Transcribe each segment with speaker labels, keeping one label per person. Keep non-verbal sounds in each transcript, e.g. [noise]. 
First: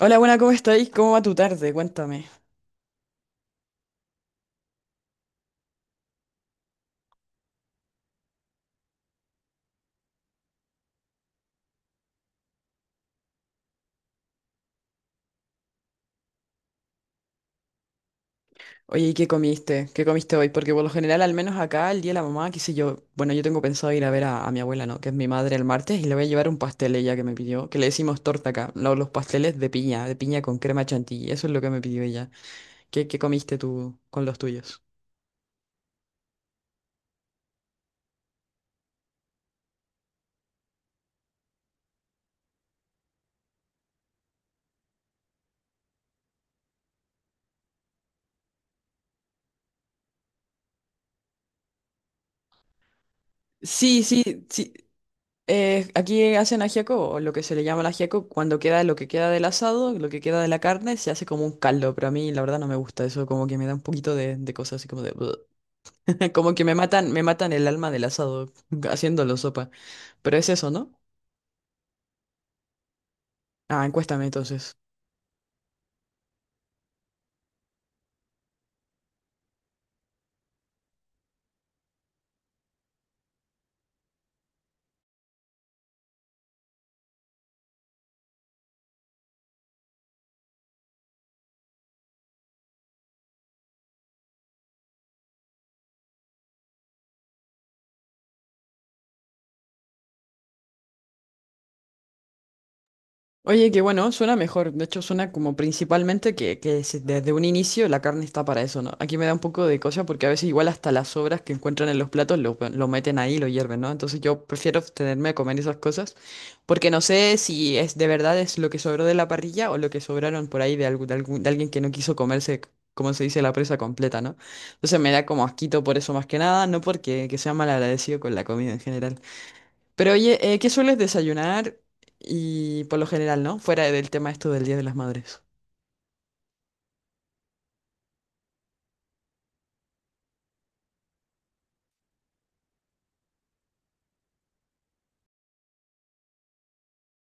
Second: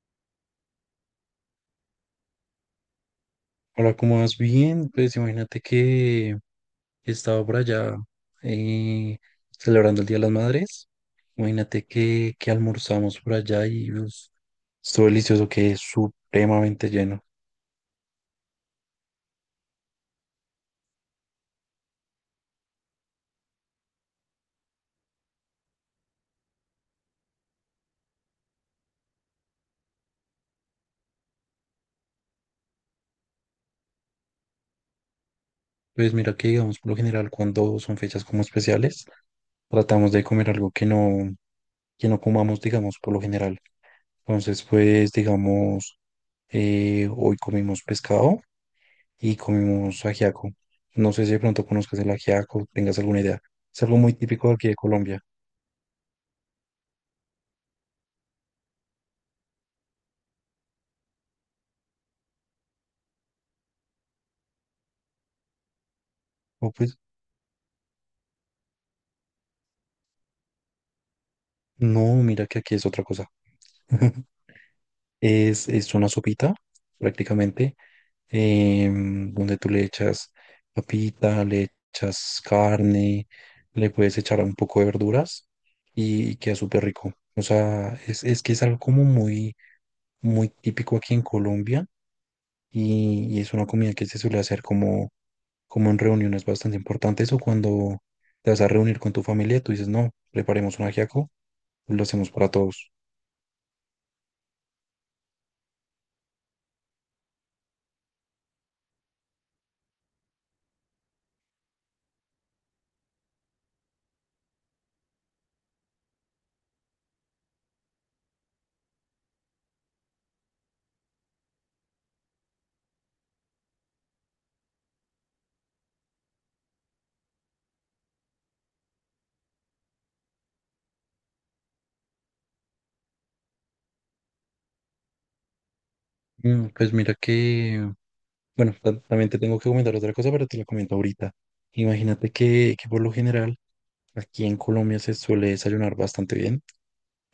Speaker 1: Hola, buena, ¿cómo estáis? ¿Cómo va tu tarde? Cuéntame.
Speaker 2: Hola, ¿cómo vas? Bien, pues imagínate que estaba por allá eh, celebrando el Día de las Madres. Imagínate que almorzamos por allá y pues, estuvo delicioso, que es supremamente lleno.
Speaker 1: Oye, ¿y qué comiste? ¿Qué comiste hoy? Porque por lo general, al menos acá, el día de la mamá, qué sé yo, bueno, yo tengo pensado ir a ver a mi abuela, ¿no? Que es mi madre el martes, y le voy a llevar un pastel ella que me pidió, que le decimos torta acá, no, los pasteles de piña con crema chantilly, eso es lo que me pidió ella. ¿Qué comiste tú con los tuyos?
Speaker 2: Pues mira que digamos, por lo general, cuando son fechas como especiales, tratamos de comer algo que no comamos, digamos, por lo general. Entonces, pues digamos, hoy comimos pescado y comimos ajiaco. No sé si de pronto conozcas el ajiaco, tengas alguna idea. Es algo
Speaker 1: Sí,
Speaker 2: muy
Speaker 1: sí,
Speaker 2: típico de aquí
Speaker 1: sí.
Speaker 2: de Colombia.
Speaker 1: Aquí hacen ajiaco, o lo que se le llama el ajiaco, cuando queda lo que queda del asado, lo que queda de la carne, se hace como un caldo, pero a mí la verdad no me gusta eso, como que me da un poquito de cosas así como de... [laughs] Como que
Speaker 2: O pues,
Speaker 1: me matan el alma del asado [laughs] haciéndolo sopa. Pero es eso, ¿no?
Speaker 2: no, mira que aquí es otra cosa.
Speaker 1: Ah, encuéstame
Speaker 2: [laughs]
Speaker 1: entonces.
Speaker 2: Es una sopita, prácticamente, donde tú le echas papita, le echas carne, le puedes echar un poco de verduras y queda súper rico. O sea, es que es algo como muy, muy típico aquí en Colombia y es una comida que se suele hacer como en reuniones bastante importantes o cuando te vas a reunir con tu familia, tú dices, no, preparemos un ajiaco, lo hacemos para todos.
Speaker 1: Oye, que bueno, suena mejor. De hecho, suena como principalmente que, desde un inicio la carne está para eso, ¿no? Aquí me da un poco de cosa porque a veces igual hasta las sobras que encuentran en los platos lo meten ahí, lo hierven, ¿no? Entonces yo prefiero tenerme a comer esas cosas porque no sé si es de verdad es lo que sobró de la parrilla o lo que sobraron por ahí de, algún, de, de alguien que no quiso comerse, como se dice, la presa completa, ¿no? Entonces me da como asquito por eso más que nada, no porque que sea malagradecido con la comida en general. Pero oye, ¿qué sueles desayunar? Y por lo general, ¿no? Fuera del tema esto del Día de las Madres.
Speaker 2: Pues mira que bueno, también te tengo que comentar otra cosa, pero te la comento ahorita. Imagínate que por lo general aquí en Colombia se suele desayunar bastante bien,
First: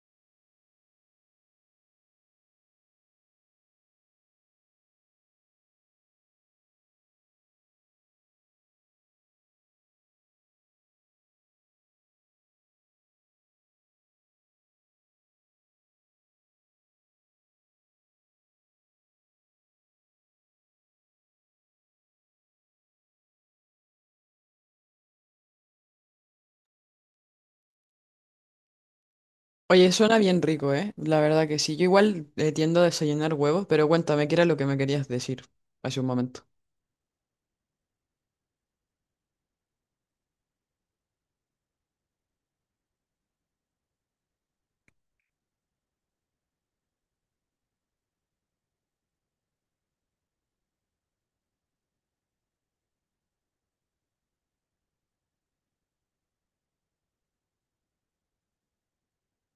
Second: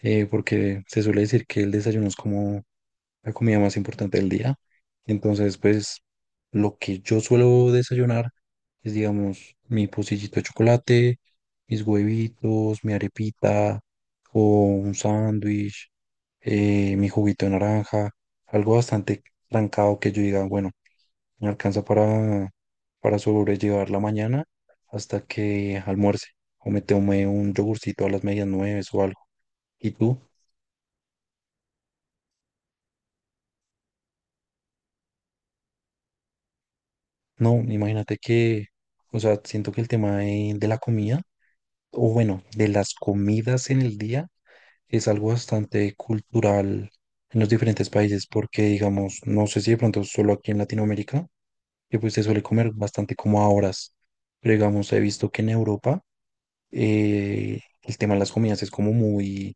Speaker 2: porque se suele decir que el desayuno es como la comida más importante del día. Entonces, pues lo que yo suelo desayunar es, digamos, mi pocillito de chocolate, mis huevitos, mi arepita o un sándwich, mi juguito de naranja, algo bastante trancado que yo diga, bueno. Me alcanza para sobrellevar la mañana hasta que almuerce o me tome un yogurcito a las medias nueve o algo.
Speaker 1: Oye,
Speaker 2: ¿Y
Speaker 1: suena
Speaker 2: tú?
Speaker 1: bien rico, ¿eh? La verdad que sí. Yo igual tiendo a desayunar huevos, pero cuéntame, ¿qué era lo que me querías decir hace un momento?
Speaker 2: No, imagínate que, o sea, siento que el tema de la comida, o bueno, de las comidas en el día, es algo bastante cultural en los diferentes países, porque digamos, no sé si de pronto solo aquí en Latinoamérica, que pues se suele comer bastante como a horas, pero digamos, he visto que en Europa el tema de las comidas es como muy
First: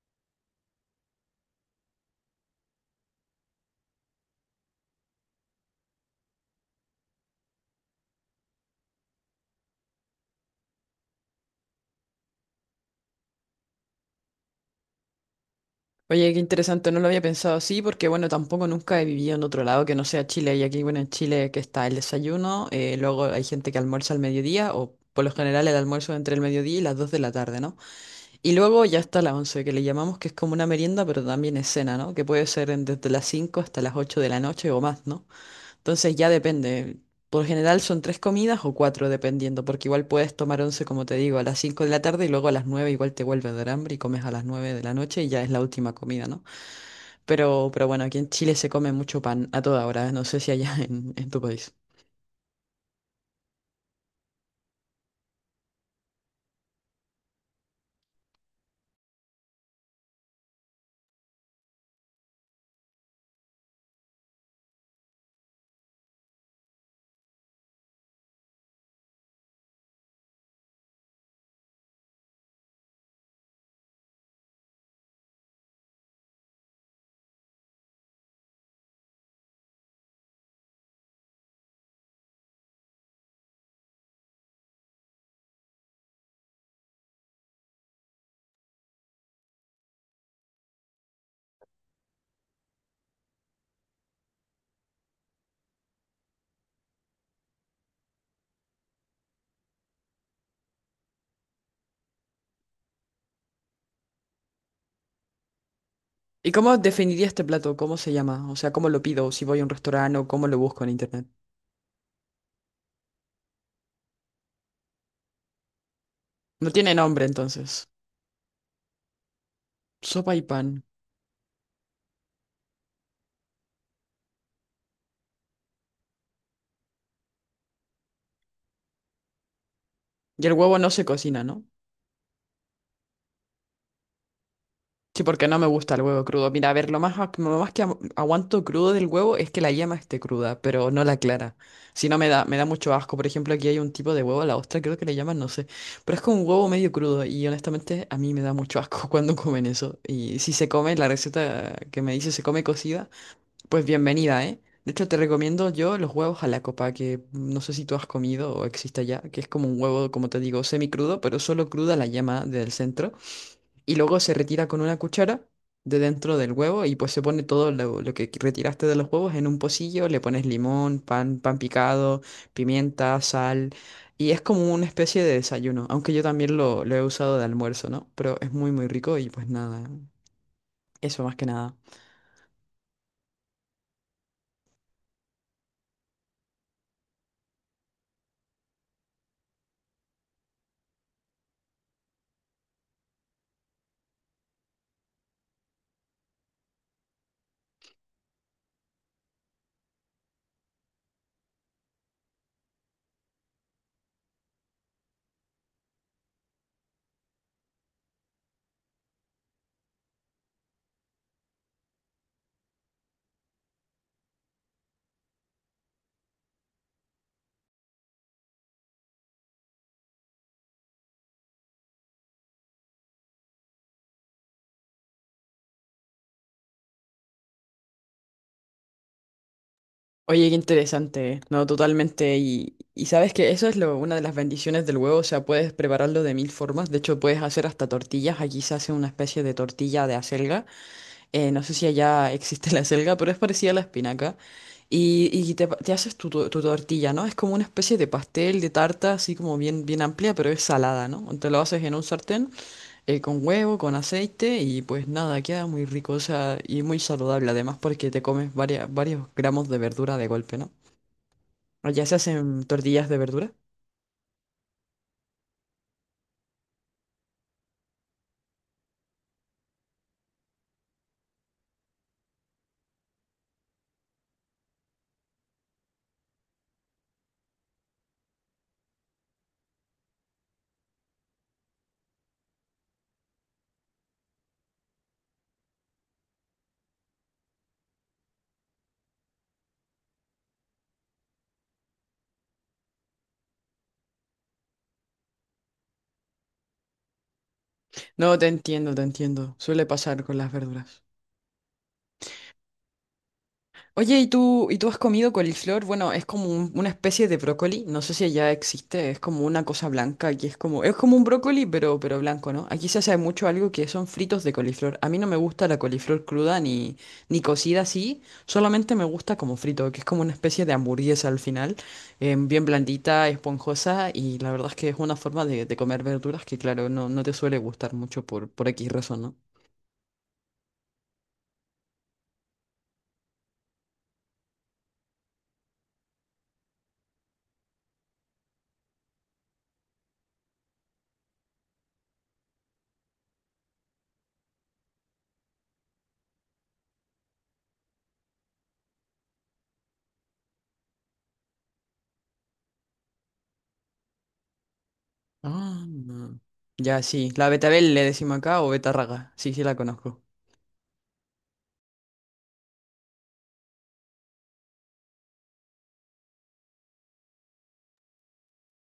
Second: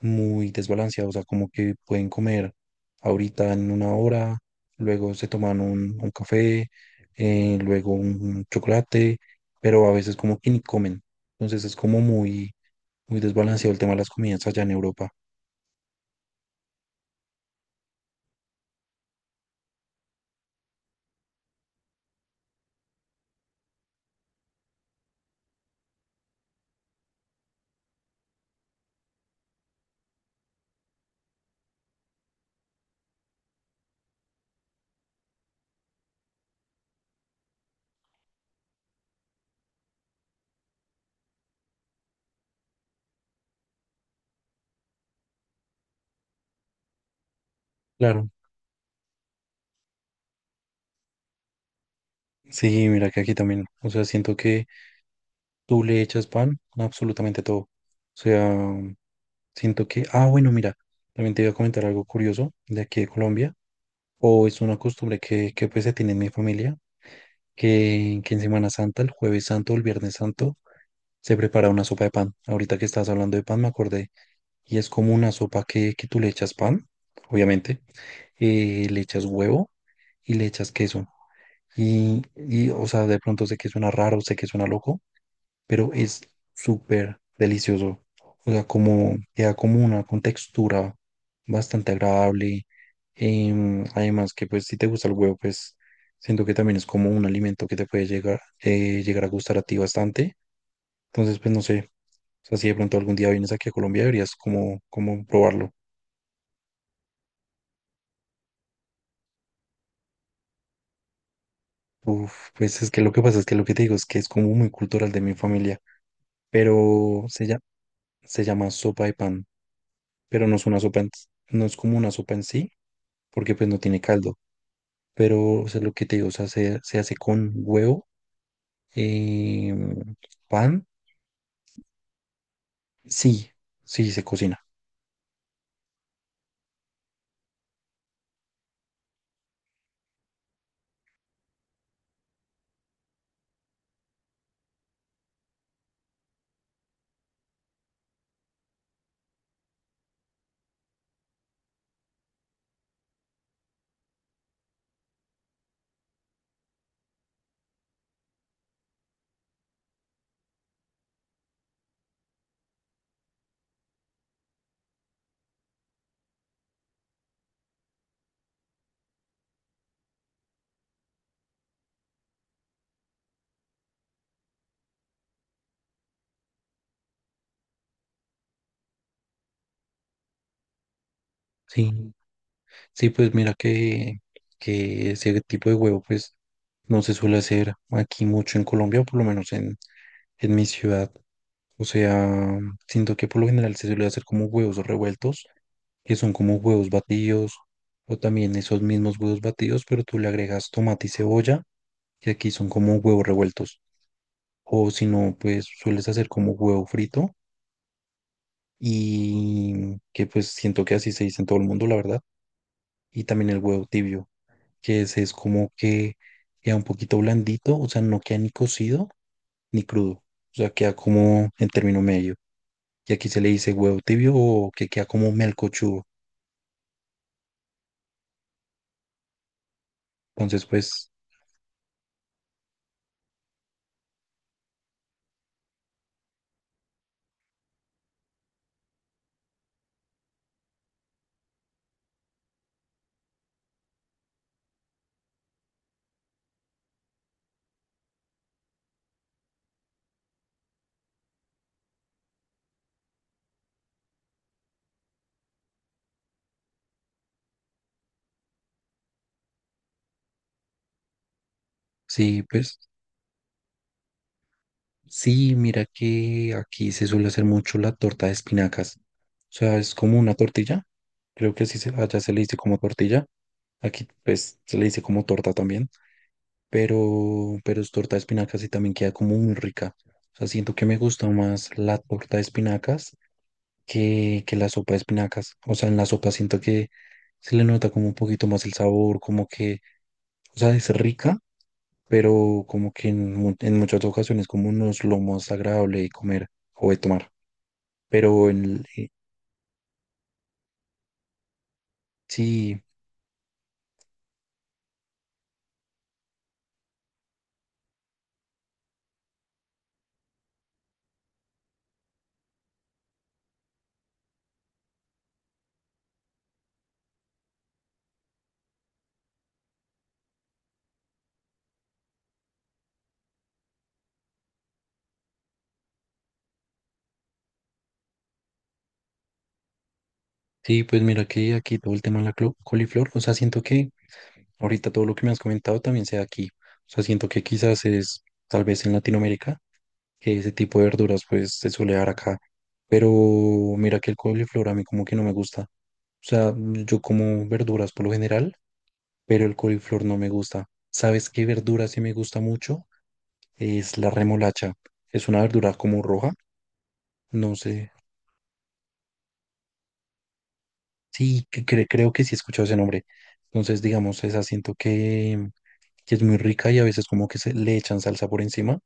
Speaker 2: muy desbalanceado, o sea, como que pueden comer ahorita en una hora, luego se toman un café, luego un chocolate, pero a veces como que ni comen. Entonces es como muy, muy desbalanceado el tema de las comidas allá en Europa.
Speaker 1: Oye, qué interesante, no lo había pensado así, porque bueno, tampoco nunca he vivido en otro lado que no sea Chile. Y aquí, bueno, en Chile que está el desayuno, luego hay gente que almuerza al mediodía, o por lo general el almuerzo entre el mediodía y las 2 de la tarde, ¿no? Y luego ya está la once, que le llamamos que es como una merienda, pero también es cena, ¿no? Que puede ser desde las 5 hasta las 8 de la noche o más, ¿no? Entonces ya depende. Por general son tres comidas o cuatro, dependiendo, porque igual puedes tomar once, como te digo, a las 5 de la tarde y luego a las 9 igual te vuelves de hambre y comes a las 9 de la noche y ya es la última comida, ¿no? Pero bueno, aquí en
Speaker 2: Claro.
Speaker 1: Chile se come mucho pan a toda hora, ¿eh? No sé si allá [laughs] en tu país.
Speaker 2: Sí, mira que aquí también, o sea, siento que tú le echas pan a absolutamente todo. O sea, siento que, ah, bueno, mira, también te iba a comentar algo curioso de aquí de Colombia, o es una costumbre que pues se tiene en mi familia que en Semana Santa, el jueves santo o el viernes santo, se prepara una sopa de pan. Ahorita que estás hablando de pan, me acordé. Y es como una sopa que tú le echas pan, obviamente, le echas huevo y le echas queso. Y, o sea, de pronto sé que suena raro, sé que suena loco, pero es súper delicioso. O sea, como queda como una con textura bastante agradable. Además que pues si te gusta el huevo, pues siento que también es como un alimento que te puede llegar, llegar a gustar a ti bastante. Entonces, pues no sé, o sea, si de pronto algún día vienes aquí a Colombia, deberías como, como probarlo.
Speaker 1: ¿Y cómo definiría este plato? ¿Cómo se llama? O sea, ¿cómo lo pido? ¿Si voy a un restaurante o cómo lo busco en internet?
Speaker 2: Uf, pues es que lo que pasa es que lo que te digo es que es como muy cultural de mi familia,
Speaker 1: No tiene
Speaker 2: pero
Speaker 1: nombre entonces.
Speaker 2: se llama sopa de pan,
Speaker 1: Sopa y
Speaker 2: pero no es una
Speaker 1: pan.
Speaker 2: sopa, no es como una sopa en sí, porque pues no tiene caldo. Pero, o sea, lo que te digo, o sea, se hace con huevo, eh,
Speaker 1: ¿Y el huevo
Speaker 2: pan,
Speaker 1: no se cocina, no?
Speaker 2: sí, sí, se cocina.
Speaker 1: Sí, porque no me gusta el huevo crudo. Mira, a ver, lo más, lo más que aguanto crudo del huevo es que la yema esté cruda, pero no la clara. Si no, me da mucho asco. Por ejemplo, aquí hay un tipo de huevo, la ostra creo que le llaman, no sé. Pero es como un huevo medio crudo y honestamente a mí me da mucho asco [laughs] cuando comen eso. Y si se come, la receta que me dice se come cocida. Pues bienvenida, ¿eh? De hecho, te recomiendo yo los huevos a la copa, que no sé si tú has comido o existe ya, que es como un huevo, como te digo, semicrudo, pero solo cruda la yema del centro. Y luego se retira con una cuchara de dentro del huevo y pues se pone todo lo que retiraste de los huevos en un pocillo, le pones limón, pan, pan picado, pimienta, sal. Y es como una especie de desayuno, aunque yo también lo he usado de almuerzo, ¿no? Pero es muy, muy rico y pues nada, eso más que nada.
Speaker 2: Sí, sí, pues mira que ese tipo de huevo, pues no se suele hacer aquí mucho en Colombia, o por lo menos en mi ciudad. O sea, siento que por lo general se suele hacer como huevos revueltos, que son como huevos batidos, o también esos mismos huevos batidos, pero tú le agregas tomate y cebolla, que aquí son como huevos revueltos. O si no, pues sueles hacer como huevo frito y que pues siento que así se dice en todo el mundo, la verdad. Y también el huevo tibio, que ese es como que queda un poquito blandito, o sea, no queda ni cocido ni crudo, o sea, queda como en término medio. Y aquí se le dice huevo tibio o que queda como melcochudo.
Speaker 1: Oye, qué
Speaker 2: Entonces, pues
Speaker 1: interesante, no, totalmente. Y sabes que eso es lo, una de las bendiciones del huevo, o sea, puedes prepararlo de mil formas. De hecho, puedes hacer hasta tortillas. Aquí se hace una especie de tortilla de acelga. No sé si allá existe [laughs] la acelga, pero es parecida a la espinaca. Y te haces tu, tu tortilla, ¿no? Es como una especie de pastel, de tarta, así como bien, bien amplia, pero es salada, ¿no? Te lo haces en un sartén, con huevo, con aceite y pues nada, queda muy rico, o sea, y muy saludable además porque te comes varias, varios gramos de verdura de golpe, ¿no? Allá se
Speaker 2: sí,
Speaker 1: hacen
Speaker 2: pues
Speaker 1: tortillas de verdura.
Speaker 2: sí, mira que aquí se suele hacer mucho la torta de espinacas. O sea, es como una tortilla. Creo que así se, allá se le dice como tortilla. Aquí pues se le dice como torta también. Pero es torta de espinacas y también queda como muy rica. O sea, siento que me gusta más la torta de espinacas que la sopa de espinacas. O sea, en la sopa siento que se le nota como un poquito más el sabor, como que, o sea, es rica pero como que en, en muchas ocasiones como no es lo más agradable de comer o de tomar.
Speaker 1: No, te
Speaker 2: Pero en,
Speaker 1: entiendo, te entiendo. Suele pasar con las verduras.
Speaker 2: sí,
Speaker 1: Oye, ¿y tú has comido coliflor? Bueno, es como una especie de brócoli, no sé si allá existe, es como una cosa blanca, que es como un brócoli, pero blanco, ¿no? Aquí se hace mucho algo que son fritos de coliflor. A mí no me gusta la coliflor cruda ni, ni cocida así, solamente me gusta como frito, que es como una especie de hamburguesa al final, bien blandita, esponjosa, y la verdad es que es una forma de comer verduras que, claro, no, no te suele gustar mucho por X razón, ¿no?
Speaker 2: sí, pues mira que aquí todo el tema de la coliflor, o sea, siento que ahorita todo lo que me has comentado también sea aquí. O sea, siento que quizás es tal vez en Latinoamérica, que ese tipo de verduras pues se suele dar acá. Pero mira que el coliflor a mí como que no me gusta. O sea, yo como verduras por lo general, pero el coliflor no me gusta. ¿Sabes qué verdura sí me gusta mucho? Es la remolacha. Es una verdura
Speaker 1: Ah,
Speaker 2: como roja,
Speaker 1: no. Ya, sí. La
Speaker 2: no sé.
Speaker 1: betabel le decimos acá o betarraga. Sí, sí la conozco.
Speaker 2: Sí, que creo que sí he escuchado ese nombre. Entonces, digamos, esa siento que es muy rica y a veces como que se le echan salsa por encima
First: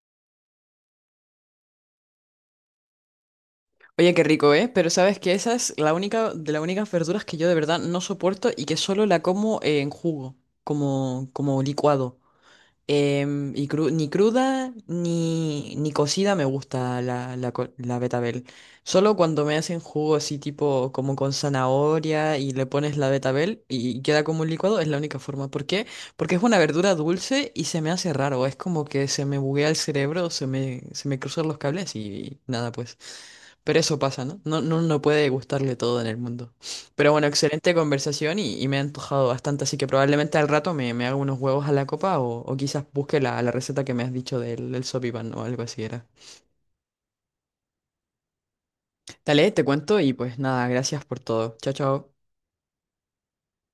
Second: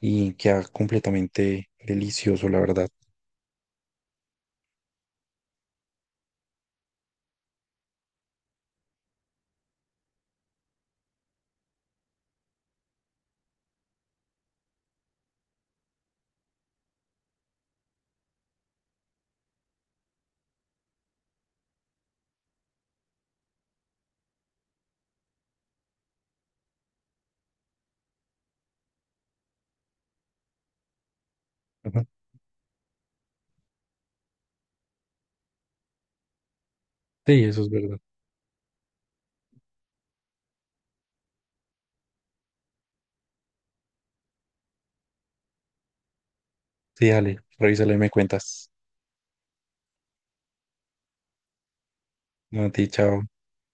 Speaker 2: y queda completamente delicioso, la verdad.
Speaker 1: Oye, qué rico, ¿eh? Pero sabes que esa es la única de las únicas verduras que yo de verdad no soporto y que solo la como en jugo, como, como licuado. Y ni cruda ni, ni cocida me gusta la, la, la betabel. Solo cuando me hacen jugo así tipo como con zanahoria y le pones la betabel y queda como un licuado, es la única forma. ¿Por qué? Porque es una verdura dulce y se me hace raro. Es como que se me buguea el cerebro, se me cruzan los cables
Speaker 2: Ajá.
Speaker 1: y, nada pues. Pero eso pasa, ¿no? No, no, no puede gustarle todo en el mundo. Pero bueno,
Speaker 2: Sí, eso es
Speaker 1: excelente
Speaker 2: verdad.
Speaker 1: conversación y me ha antojado bastante, así que probablemente al rato me, me hago unos huevos a la copa o quizás busque la, la receta que me has dicho del, del sopipan o algo así era.
Speaker 2: Sí, dale, revísala y me cuentas.
Speaker 1: Dale, te cuento y pues nada, gracias por todo. Chao, chao.
Speaker 2: A ti, chao.